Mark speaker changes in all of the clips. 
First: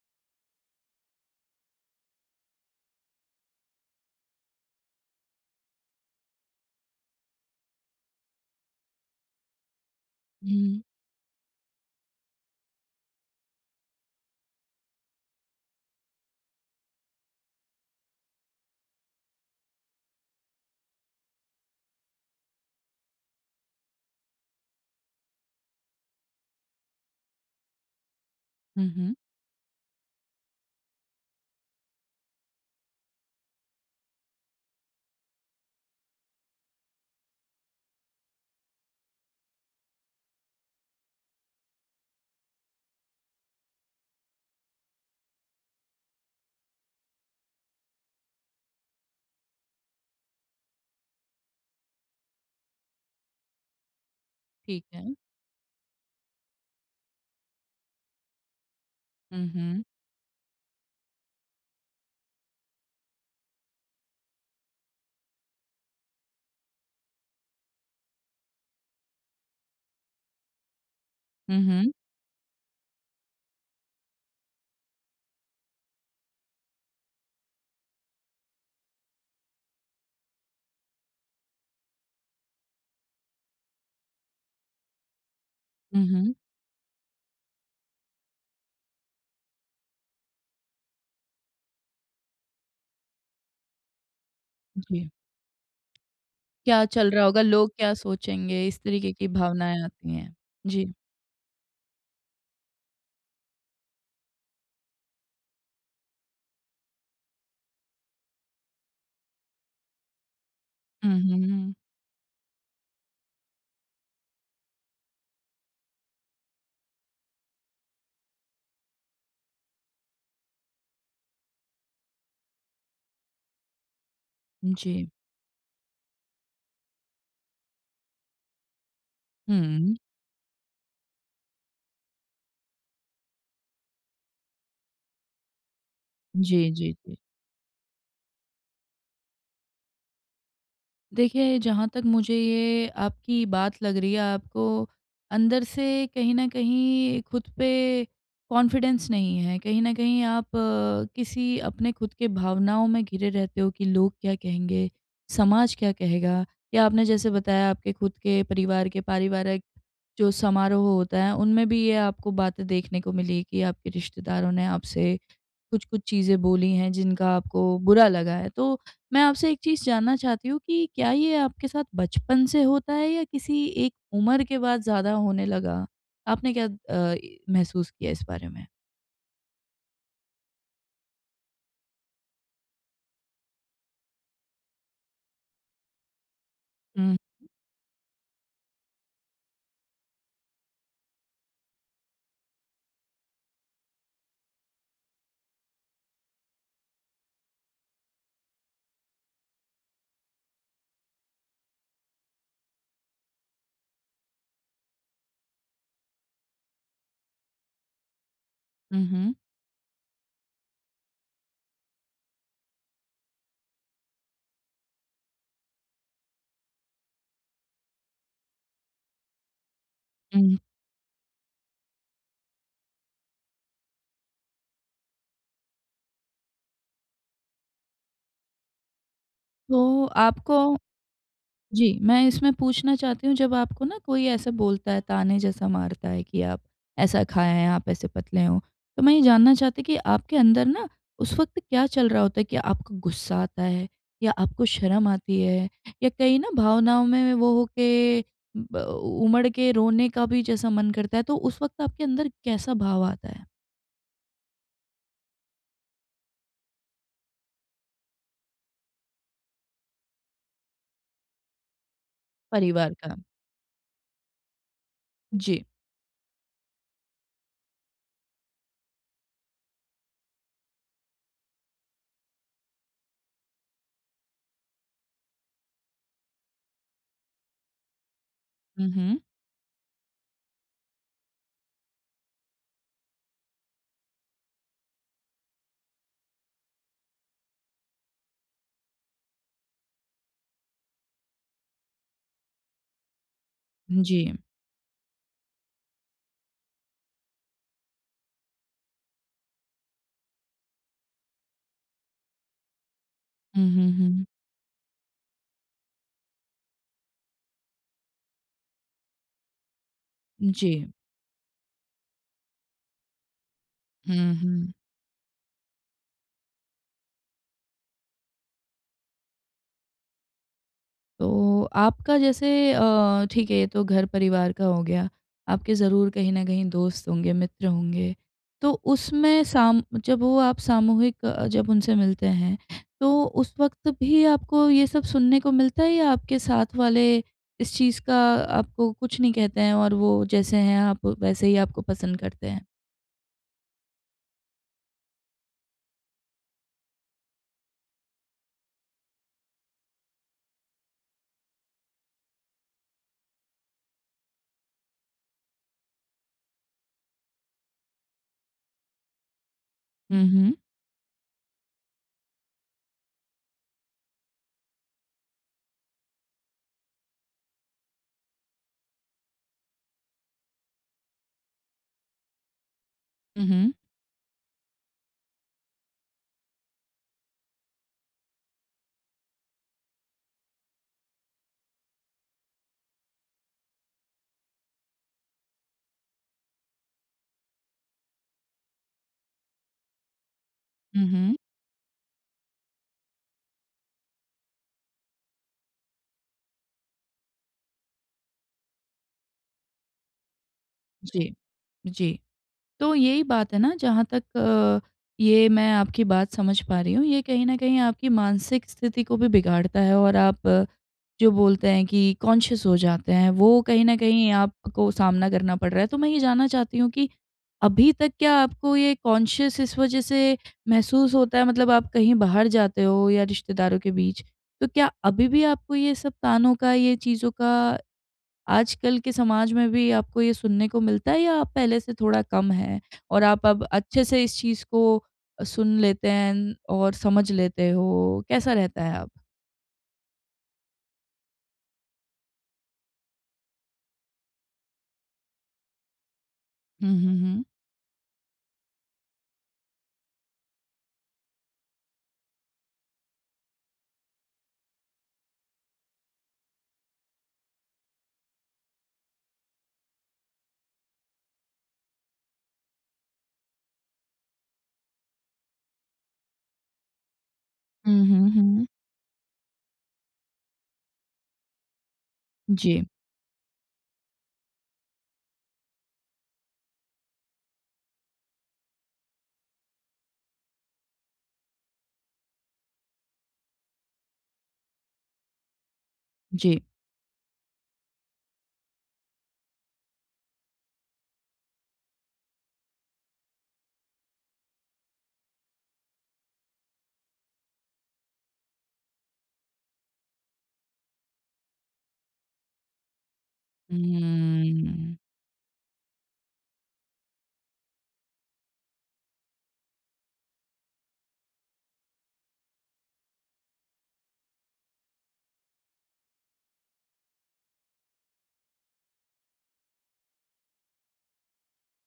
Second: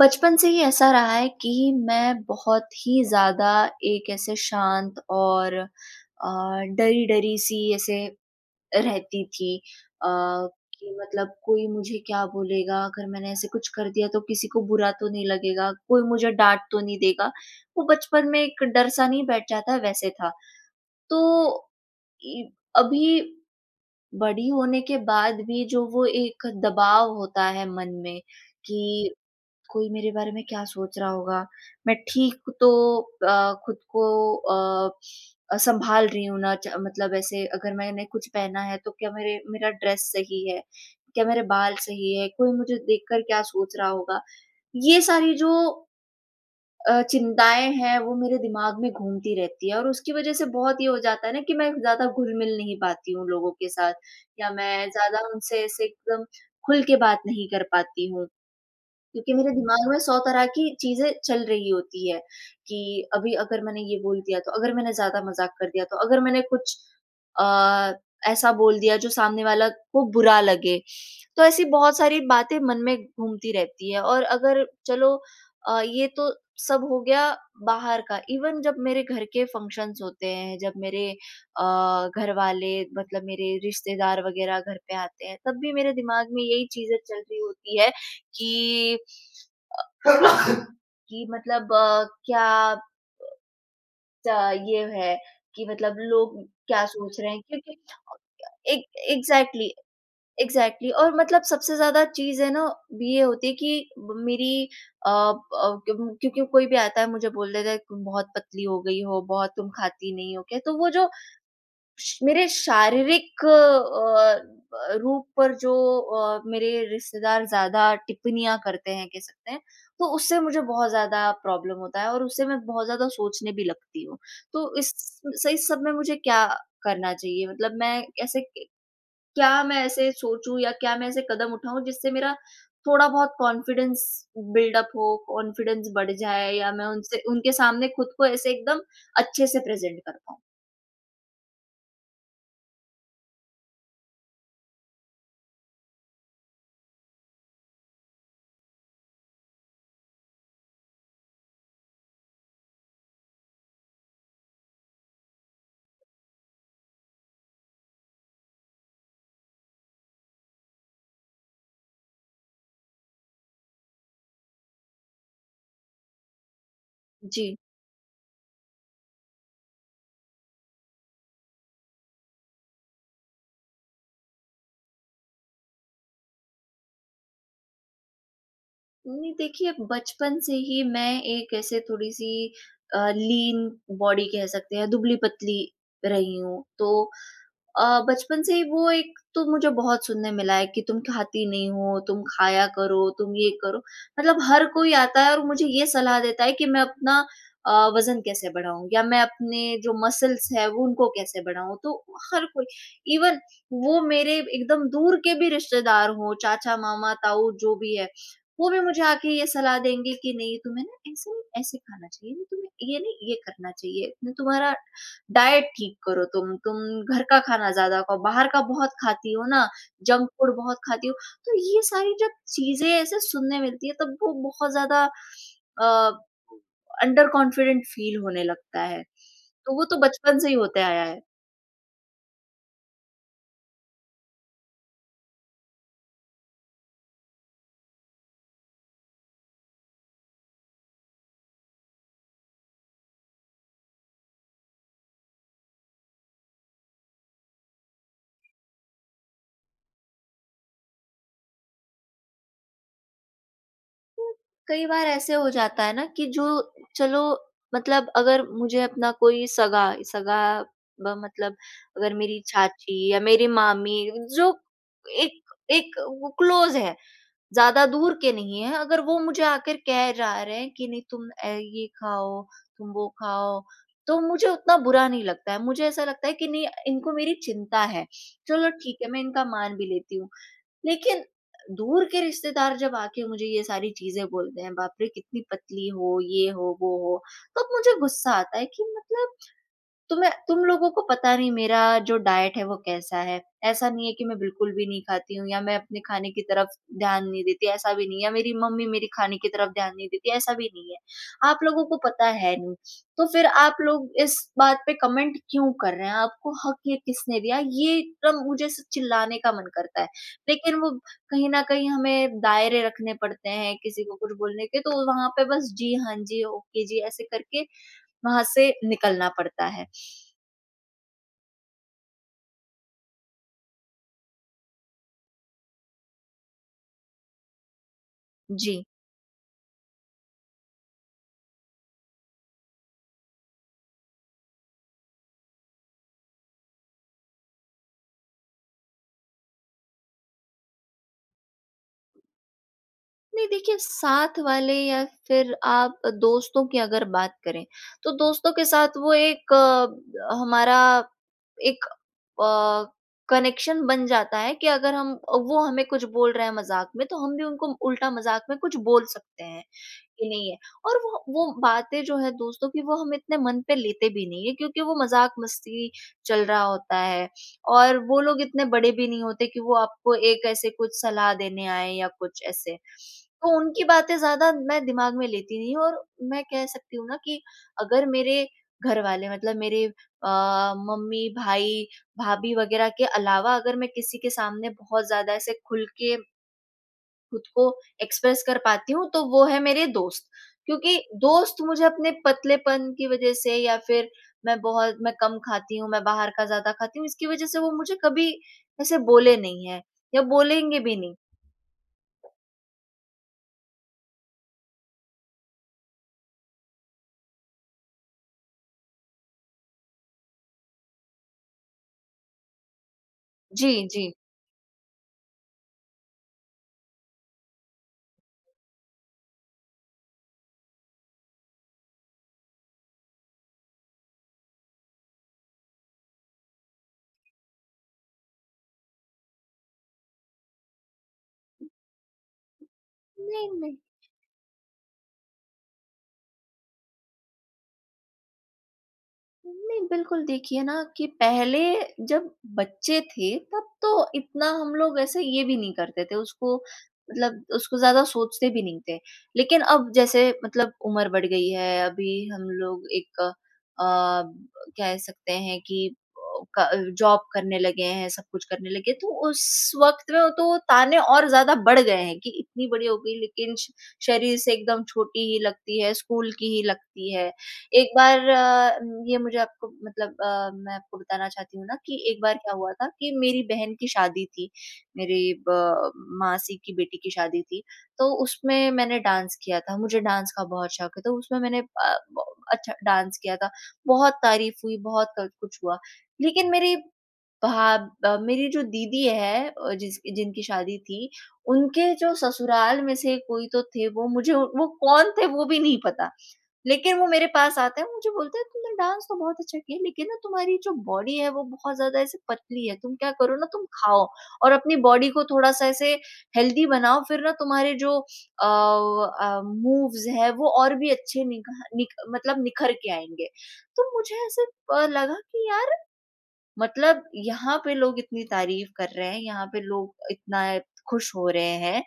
Speaker 1: बचपन से ही ऐसा रहा है कि मैं बहुत ही ज़्यादा एक ऐसे शांत और डरी-डरी सी ऐसे रहती थी अ,
Speaker 2: हुँ।
Speaker 1: कि मतलब कोई मुझे क्या बोलेगा? अगर मैंने ऐसे कुछ कर दिया तो किसी को बुरा तो नहीं लगेगा? कोई मुझे डाँट तो नहीं देगा? वो बचपन में एक डर-सा नहीं बैठ जाता है, वैसे था। तो इ अभी बड़ी होने के बाद भी जो वो एक दबाव होता है मन में
Speaker 2: हुँ, हुँ।
Speaker 1: कि कोई मेरे बारे में क्या सोच रहा होगा? मैं ठीक तो खुद को अ संभाल रही हूँ ना च मतलब ऐसे अगर मैंने कुछ पहना है तो क्या मेरे मेरा ड्रेस सही है? क्या मेरे बाल सही है? कोई मुझे देखकर क्या सोच रहा होगा? ये सारी जो चिंताएँ हैं वो मेरे दिमाग में घूमती रहती है और उसकी वज़ह से बहुत ये हो जाता है ना कि मैं ज़्यादा घुल-मिल नहीं पाती हूँ लोगों के साथ या
Speaker 2: ठीक
Speaker 1: मैं
Speaker 2: है।
Speaker 1: ज़्यादा उनसे ऐसे एकदम खुल के बात नहीं कर पाती हूँ। क्योंकि
Speaker 2: हुँ,
Speaker 1: मेरे
Speaker 2: हुँ।
Speaker 1: दिमाग में 100 तरह की चीज़ें चल रही होती है, कि अभी अगर मैंने ये बोल दिया तो, अगर मैंने ज़्यादा मज़ाक कर दिया तो, अगर मैंने कुछ अ, ऐसा बोल दिया जो सामने वाला को बुरा लगे। तो
Speaker 2: हुँ,
Speaker 1: ऐसी
Speaker 2: हुँ।
Speaker 1: बहुत सारी बातें मन में घूमती रहती है और अगर चलो ये तो सब हो गया बाहर का, इवन जब मेरे घर के फंक्शन्स होते हैं, जब मेरे अ, घरवाले मतलब मेरे रिश्तेदार वग़ैरह घर पे आते हैं, तब भी मेरे
Speaker 2: हुँ,
Speaker 1: दिमाग
Speaker 2: हुँ।
Speaker 1: में यही चीज़ें चल रही होती है कि कि मतलब क्या च ये
Speaker 2: जी।
Speaker 1: है कि मतलब लोग
Speaker 2: क्या
Speaker 1: क्या
Speaker 2: चल
Speaker 1: सोच
Speaker 2: रहा
Speaker 1: रहे हैं
Speaker 2: होगा, लोग
Speaker 1: क्योंकि
Speaker 2: क्या सोचेंगे, इस
Speaker 1: एक
Speaker 2: तरीके की
Speaker 1: एग्ज़ैक्टली,
Speaker 2: भावनाएँ आती हैं।
Speaker 1: एग्ज़ैक्टली
Speaker 2: जी।
Speaker 1: और मतलब सबसे ज़्यादा चीज़ है ना ये होती है कि मेरी क्योंकि कोई भी आता है मुझे बोल देता है तुम बहुत पतली हो गई हो, बहुत तुम खाती नहीं हो क्या? तो वो जो
Speaker 2: हुँ, हुँ, हुँ।
Speaker 1: श मेरे शारीरिक ब रूप पर जो मेरे रिश्तेदार ज़्यादा टिप्पणियाँ करते हैं कह सकते हैं, तो उससे मुझे बहुत ज़्यादा प्रॉब्लम होता है और उससे मैं बहुत ज़्यादा सोचने भी लगती हूँ। तो इस
Speaker 2: जी।
Speaker 1: स इस सब में मुझे क्या करना चाहिए? मतलब मैं ऐसे क क्या मैं
Speaker 2: हुँ।
Speaker 1: ऐसे सोचूँ या क्या मैं ऐसे कदम उठाऊँ जिससे मेरा थोड़ा बहुत कॉन्फिडेंस बिल्ड अप हो, कॉन्फिडेंस बढ़ जाए
Speaker 2: जी,
Speaker 1: या मैं
Speaker 2: जी, जी।
Speaker 1: उनसे उनके सामने खुद को ऐसे एकदम अच्छे से प्रेज़ेंट कर पाऊँ?
Speaker 2: देखिए, जहाँ तक मुझे ये आपकी बात लग रही है, आपको अंदर से कहीं न कहीं खुद पे कॉन्फिडेंस नहीं है। कहीं न कहीं आप किसी अपने खुद के भावनाओं में घिरे रहते हो कि लोग क्या कहेंगे, समाज क्या कहेगा? या आपने जैसे बताया आपके खुद के परिवार के पारिवारिक जो समारोह होता है, उनमें भी ये आपको बातें देखने को मिली कि आपके रिश्तेदारों ने आपसे कुछ-कुछ चीज़ें बोली हैं जिनका
Speaker 1: जी।
Speaker 2: आपको बुरा लगा है। तो मैं आपसे एक चीज़ जानना चाहती हूँ कि क्या ये आपके साथ बचपन से होता है या किसी एक उम्र के बाद ज़्यादा होने लगा? आपने क्या महसूस किया इस बारे में?
Speaker 1: नहीं देखिए, बचपन से ही मैं एक ऐसे थोड़ी-सी लीन बॉडी कह सकते हैं, दुबली-पतली रही हूँ। तो
Speaker 2: हुँ।
Speaker 1: बचपन से ही वो एक तो मुझे बहुत सुनने मिला है कि तुम खाती नहीं हो, तुम खाया करो, तुम ये करो। मतलब हर कोई आता है और मुझे ये सलाह देता है कि मैं अपना वज़न कैसे बढ़ाऊँ या मैं अपने जो मसल्स हैं वो उनको कैसे बढ़ाऊँ। तो हर कोई इवन वो मेरे एकदम दूर के भी रिश्तेदार हों, चाचा-मामा, ताऊ जो भी है, वो भी मुझे
Speaker 2: हुँ,
Speaker 1: आके
Speaker 2: हुँ।
Speaker 1: ये सलाह देंगे कि नहीं तुम्हें ना ऐसे नहीं ऐसे खाना चाहिए, नहीं तुम्हें ये नहीं ये करना चाहिए, नहीं तुम्हारा डाइट ठीक करो तुम घर का खाना ज़्यादा खाओ, बाहर का बहुत खाती हो ना, जंक फूड
Speaker 2: हुँ।
Speaker 1: बहुत खाती हो। तो ये सारी जब चीज़ें ऐसे सुनने मिलती है तब वो बहुत ज़्यादा अ, अंडर कॉन्फिडेंट फील होने लगता है। तो वो तो
Speaker 2: तो
Speaker 1: बचपन से ही
Speaker 2: आपको
Speaker 1: होते आया है।
Speaker 2: जी, मैं इसमें पूछना चाहती हूँ जब आपको ना कोई ऐसा बोलता है, ताने जैसा मारता है कि आप ऐसा खाए हैं, आप ऐसे पतले हो। तो मैं ये जानना चाहती कि आपके अंदर ना उस वक़्त क्या चल रहा होता है? क्या आपको गुस्सा आता है या आपको शर्म आती है या कई ना भावनाओं में वो हो के ब उमड़ के रोने का भी जैसा मन करता है, तो उस वक़्त आपके अंदर कैसा भाव आता है
Speaker 1: तो कई बार ऐसे हो जाता है ना कि जो चलो मतलब अगर मुझे अपना कोई सगा सगा ब मतलब अगर मेरी
Speaker 2: परिवार
Speaker 1: चाची
Speaker 2: का?
Speaker 1: या मेरी मामी जो एक
Speaker 2: जी।
Speaker 1: एक वो क्लोज़ है ज़्यादा दूर के नहीं हैं, अगर वो मुझे आकर कह जा रहे हैं कि नहीं तुम ये खाओ, तुम वो खाओ, तो मुझे उतना बुरा नहीं लगता है। मुझे ऐसा लगता है कि नहीं इनको मेरी चिंता है, चलो
Speaker 2: हुँ,
Speaker 1: ठीक है
Speaker 2: हुँ।
Speaker 1: मैं इनका मान भी लेती हूँ। लेकिन दूर के रिश्तेदार जब आके मुझे ये सारी चीज़ें बोलते हैं, बाप रे! कितनी पतली हो, ये हो, वो हो, तब मुझे गुस्सा आता है कि मतलब तुम लोगों को पता नहीं मेरा जो डाइट है वो कैसा है। ऐसा नहीं है कि
Speaker 2: जी।
Speaker 1: मैं बिल्कुल भी नहीं खाती हूँ या मैं अपने खाने की तरफ ध्यान नहीं देती, ऐसा भी नहीं है। या मेरी मम्मी मेरे खाने की तरफ ध्यान नहीं देती, ऐसा भी नहीं है। आप लोगों को पता है नहीं, तो फिर
Speaker 2: हुँ,
Speaker 1: आप
Speaker 2: हुँ,
Speaker 1: लोग
Speaker 2: हुँ।
Speaker 1: इस बात पे कमेंट क्यों कर रहे हैं? आपको हक ये किसने दिया? ये एकदम मुझे ऐसे चिल्लाने का मन करता है।
Speaker 2: जी।
Speaker 1: लेकिन वो कहीं न कहीं हमें दायरे रखने पड़ते हैं किसी को
Speaker 2: हुँ,
Speaker 1: कुछ बोलने
Speaker 2: हुँ।
Speaker 1: के, तो वहाँ पे बस जी हाँ जी, ओके जी, ऐसे करके वहाँ से निकलना पड़ता है।
Speaker 2: तो आपका जैसे ठीक है ये तो घर परिवार का हो गया, आपके ज़रूर कहीं न कहीं दोस्त होंगे, मित्र होंगे। तो
Speaker 1: जी।
Speaker 2: उसमें साम जब वो आप सामूहिक जब उनसे मिलते हैं, तो उस वक़्त भी आपको ये सब सुनने को मिलता है या आपके साथ वाले इस चीज़ का आपको कुछ नहीं कहते हैं और वो जैसे हैं आप वैसे ही आपको पसंद करते हैं?
Speaker 1: नहीं देखिए साथ वाले या फिर आप दोस्तों की अगर बात करें, तो दोस्तों के साथ वो एक हमारा एक अ, कनेक्शन बन जाता है कि अगर हम वो हमें कुछ बोल रहे हैं मज़ाक में, तो हम भी उनको उल्टा मज़ाक में कुछ बोल सकते हैं।
Speaker 2: हुँ,
Speaker 1: कि नहीं
Speaker 2: हुँ।
Speaker 1: है और वो बातें जो है दोस्तों की वो हम इतने मन पे लेते भी नहीं है क्योंकि वो मजाक मस्ती चल रहा होता है और वो लोग इतने बड़े भी नहीं होते कि वो आपको एक ऐसे कुछ सलाह देने आए या कुछ ऐसे
Speaker 2: हुँ,
Speaker 1: तो
Speaker 2: हुँ।
Speaker 1: उनकी बातें ज्यादा मैं दिमाग में लेती नहीं हूँ और मैं कह सकती हूँ ना कि अगर मेरे घर वाले मतलब मेरे मम्मी भाई भाभी वगैरह के अलावा अगर मैं किसी के सामने बहुत ज्यादा ऐसे खुल के खुद को एक्सप्रेस कर पाती हूँ तो वो है मेरे दोस्त। क्योंकि
Speaker 2: हुँ, हुँ।
Speaker 1: दोस्त मुझे अपने पतलेपन की वज़ह से या फिर मैं कम खाती हूँ, मैं बाहर का ज़्यादा खाती हूँ, इसकी वज़ह से वो मुझे कभी ऐसे बोले नहीं हैं या बोलेंगे भी नहीं।
Speaker 2: जी, जी। तो यही बात है ना जहाँ तक ये मैं आपकी बात समझ पा रही हूँ, ये कहीं न कहीं आपकी मानसिक स्थिति को भी बिगाड़ता है और आप जो बोलते हैं कि कॉन्शियस हो जाते हैं, वो कहीं
Speaker 1: जी,
Speaker 2: न
Speaker 1: जी।
Speaker 2: कहीं आपको सामना करना पड़ रहा है। तो मैं ये जानना चाहती हूँ कि अभी तक क्या आपको ये कॉन्शियस इस वज़ह से महसूस होता है मतलब आप कहीं बाहर जाते हो या रिश्तेदारों के बीच, तो क्या अभी भी आपको ये सब तानों का, ये चीज़ों का आजकल के समाज में भी आपको ये सुनने को मिलता है या आप पहले से थोड़ा कम है और आप
Speaker 1: नहीं,
Speaker 2: अब
Speaker 1: नहीं।
Speaker 2: अच्छे से इस चीज़ को सुन लेते हैं और समझ लेते हो? कैसा रहता है अब?
Speaker 1: नहीं, बिल्कुल देखिए ना कि पहले जब बच्चे थे तब तो इतना हम लोग ऐसे ये भी नहीं करते थे उसको
Speaker 2: हुँ, हुँ, हुँ।
Speaker 1: मतलब उसको ज़्यादा सोचते भी नहीं थे। लेकिन अब जैसे मतलब उम्र बढ़ गई है, अभी हम लोग एक अ, कह सकते हैं कि क जॉब करने लगे हैं, सब कुछ करने लगे तो उस वक़्त में तो ताने और ज़्यादा बढ़ गए हैं कि इतनी बड़ी हो गई लेकिन श शरीर से एकदम छोटी ही लगती है, स्कूल की ही लगती है। एक
Speaker 2: हुँ,
Speaker 1: बार
Speaker 2: हुँ, हुँ।
Speaker 1: ये मुझे आपको मतलब मैं आपको बताना चाहती हूँ ना कि एक बार क्या हुआ
Speaker 2: जी,
Speaker 1: था कि मेरी बहन की शादी थी, मेरी ब मासी की बेटी की शादी थी, तो उसमें मैंने डांस किया था, मुझे डांस का बहुत शौक है, तो उसमें मैंने ब अच्छा डांस किया था, बहुत तारीफ़ हुई, बहुत क कुछ हुआ। लेकिन
Speaker 2: जी।
Speaker 1: मेरी भा ब मेरी जो दीदी है जिस जिनकी शादी थी, उनके जो ससुराल में से कोई तो थे वो मुझे वो कौन थे वो भी नहीं पता। लेकिन वो मेरे पास आते हैं, मुझे बोलते हैं तुमने डांस तो बहुत अच्छा किया लेकिन ना तुम्हारी जो बॉडी है वो बहुत ज़्यादा ऐसे पतली है। तुम क्या करो ना तुम खाओ और अपनी
Speaker 2: हम्म,
Speaker 1: बॉडी को थोड़ा-सा ऐसे हेल्दी बनाओ फिर ना तुम्हारे जो मूव्स है वो और भी अच्छे निखा निक मतलब निखर के आएँगे। तो मुझे ऐसे लगा कि यार मतलब यहाँ पे लोग इतनी तारीफ़ कर रहे हैं, यहाँ पे लोग इतना खुश हो रहे हैं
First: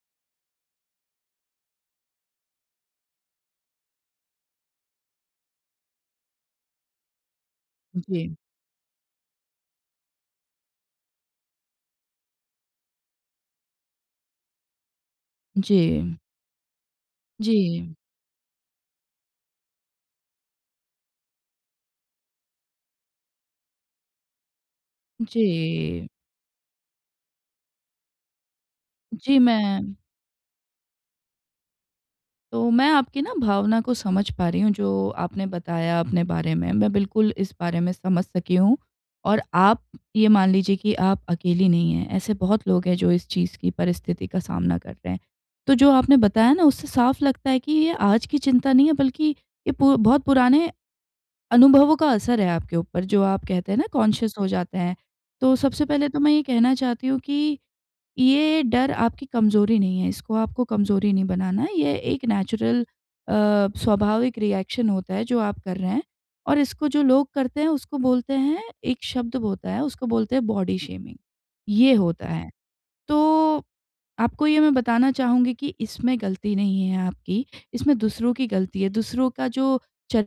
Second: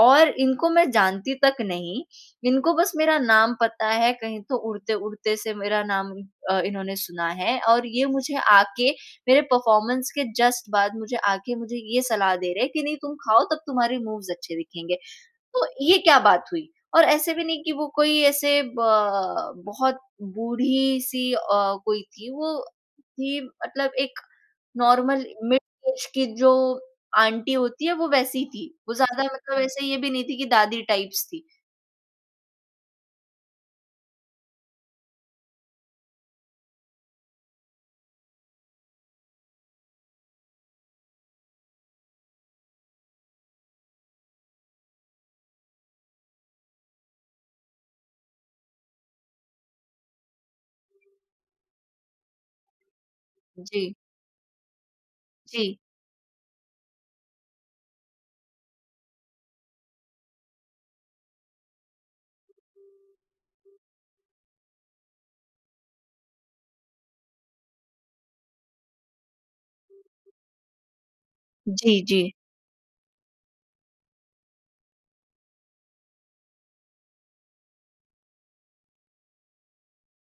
Speaker 1: और इनको मैं जानती तक नहीं, इनको बस मेरा नाम पता है, कहीं तो उड़ते-उड़ते से मेरा नाम इन्होंने सुना है और ये
Speaker 2: जी,
Speaker 1: मुझे आके मेरे परफ़ॉर्मेंस के जस्ट बाद मुझे आके मुझे ये सलाह दे रहे हैं कि नहीं तुम खाओ तब तुम्हारे मूव्स अच्छे दिखेंगे। तो ये क्या
Speaker 2: जी,
Speaker 1: बात हुई? और ऐसे भी
Speaker 2: जी,
Speaker 1: नहीं कि वो
Speaker 2: जी,
Speaker 1: कोई ऐसे ब बहुत बूढ़ी-सी कोई थी, वो थी मतलब एक नॉर्मल मिड ऐज
Speaker 2: जी,
Speaker 1: की जो आंटी होती है, वो वैसी थी। वो ज़्यादा
Speaker 2: जी
Speaker 1: मतलब
Speaker 2: मैं
Speaker 1: ऐसे ये भी नहीं थी कि दादी टाइप्स थी।
Speaker 2: तो मैं आपकी ना भावना को समझ पा रही हूँ जो आपने बताया अपने बारे में। मैं बिल्कुल इस बारे में समझ सकी हूँ और आप ये मान लीजिए कि आप अकेली नहीं हैं। ऐसे बहुत लोग हैं जो इस चीज़ की परिस्थिति का सामना कर रहे हैं। तो जो आपने बताया ना उससे साफ लगता है कि ये आज की चिंता नहीं है बल्कि ये पु बहुत पुराने अनुभवों का असर है आपके ऊपर जो आप कहते हैं ना
Speaker 1: जी,
Speaker 2: कॉन्शियस हो जाते हैं। तो
Speaker 1: जी।
Speaker 2: सबसे पहले तो मैं ये कहना चाहती हूँ कि ये डर आपकी कमज़ोरी नहीं है, इसको आपको कमज़ोरी नहीं बनाना है। ये एक नेचुरल स्वाभाविक रिएक्शन होता है जो आप कर रहे हैं और इसको जो लोग करते हैं उसको बोलते हैं एक शब्द होता है, उसको बोलते हैं बॉडी शेमिंग, ये
Speaker 1: जी, जी,
Speaker 2: होता है। तो आपको ये मैं बताना चाहूँगी कि इसमें गलती नहीं है आपकी, इसमें दूसरों की गलती है, दूसरों का जो च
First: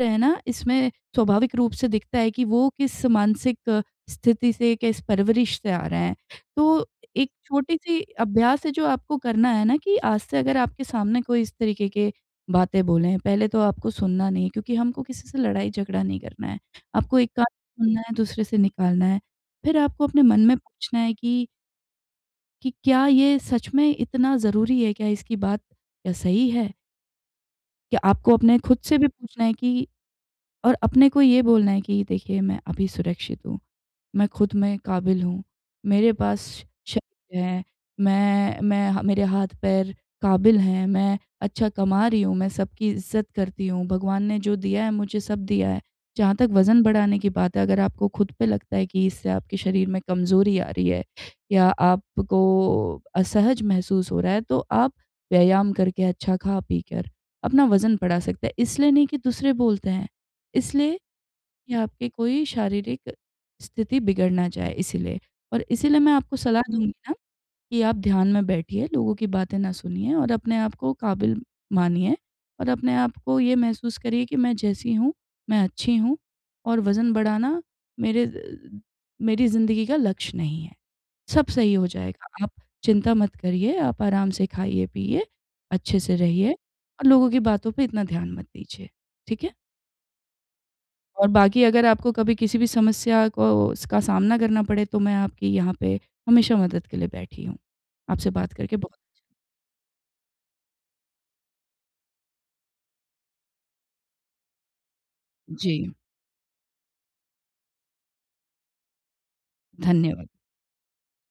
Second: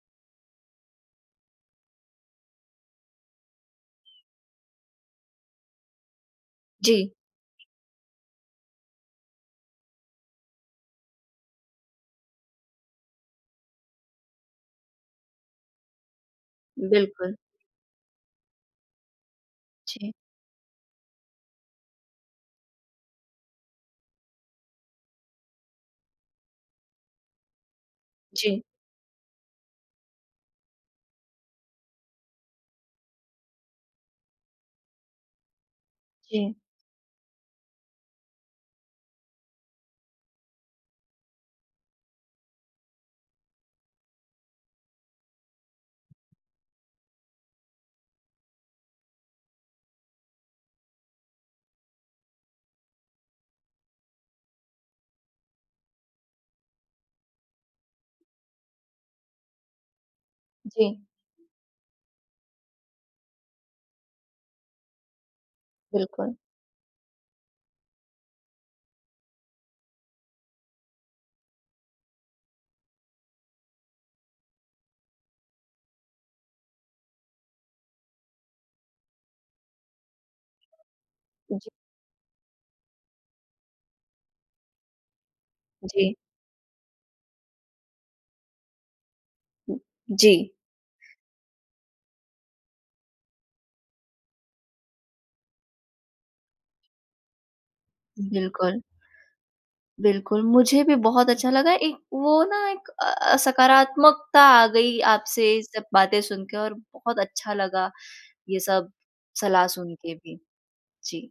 Speaker 2: है ना, इसमें स्वाभाविक रूप से दिखता है कि वो किस मानसिक स्थिति से, किस परवरिश से आ रहे हैं। तो
Speaker 1: जी।
Speaker 2: एक छोटी-सी अभ्यास है जो आपको करना है ना कि आज से अगर आपके सामने कोई इस तरीके के बातें बोलें, पहले तो आपको सुनना नहीं है क्योंकि हमको किसी से लड़ाई-झगड़ा नहीं करना है। आपको एक
Speaker 1: बिल्कुल।
Speaker 2: कान से सुनना है, दूसरे से निकालना है। फिर आपको
Speaker 1: जी,
Speaker 2: अपने मन में पूछना है कि क्या ये सच में इतना ज़रूरी है? क्या इसकी बात क्या सही है? क्या आपको अपने
Speaker 1: जी,
Speaker 2: खुद से भी पूछना है कि और अपने को ये बोलना है कि देखिए मैं अभी सुरक्षित हूँ। मैं खुद में काबिल हूँ, मेरे पास
Speaker 1: जी,
Speaker 2: शरीर है, मैं मेरे हाथ-पैर काबिल हैं, मैं अच्छा कमा रही हूँ, मैं सबकी इज़्ज़त करती हूँ, भगवान ने जो दिया है मुझे सब दिया है। जहाँ तक वज़न बढ़ाने की बात है, अगर आपको खुद पे लगता है कि इससे आपके शरीर में कमज़ोरी आ रही है या आपको असहज महसूस हो रहा है, तो आप व्यायाम करके अच्छा खा-पी कर अपना वज़न बढ़ा सकते हैं। इसलिए नहीं कि दूसरे बोलते हैं,
Speaker 1: जी।
Speaker 2: इसलिए कि आपकी कोई शारीरिक स्थिति बिगड़ ना जाए इसीलिए। और इसीलिए मैं
Speaker 1: बिल्कुल।
Speaker 2: आपको सलाह हुँ। दूँगी ना कि आप ध्यान में बैठिए, लोगों की बातें ना सुनिए और अपने आप को काबिल मानिए और अपने आप को ये महसूस करिए कि मैं जैसी हूँ, मैं अच्छी हूँ और वज़न बढ़ाना मेरे द मेरी ज़िंदगी का लक्ष्य नहीं है। सब
Speaker 1: जी,
Speaker 2: सही हो जाएगा, आप चिंता मत करिए, आप आराम से खाइए-पिइए, अच्छे
Speaker 1: जी,
Speaker 2: से रहिए और लोगों की बातों पे इतना ध्यान मत दीजिए। ठीक है?
Speaker 1: जी।
Speaker 2: और बाकी अगर आपको कभी किसी भी समस्या को उसका सामना करना पड़े तो मैं आपकी यहाँ पे हमेशा मदद के लिए बैठी हूँ। आपसे बात करके
Speaker 1: बिल्कुल।
Speaker 2: बहुत
Speaker 1: बिल्कुल, मुझे भी बहुत अच्छा लगा एक वो ना एक सकारात्मकता आ गई आपसे ये
Speaker 2: जी,
Speaker 1: सब बातें सुन के और बहुत अच्छा लगा ये सब सलाह सुन के
Speaker 2: धन्यवाद।
Speaker 1: भी। जी।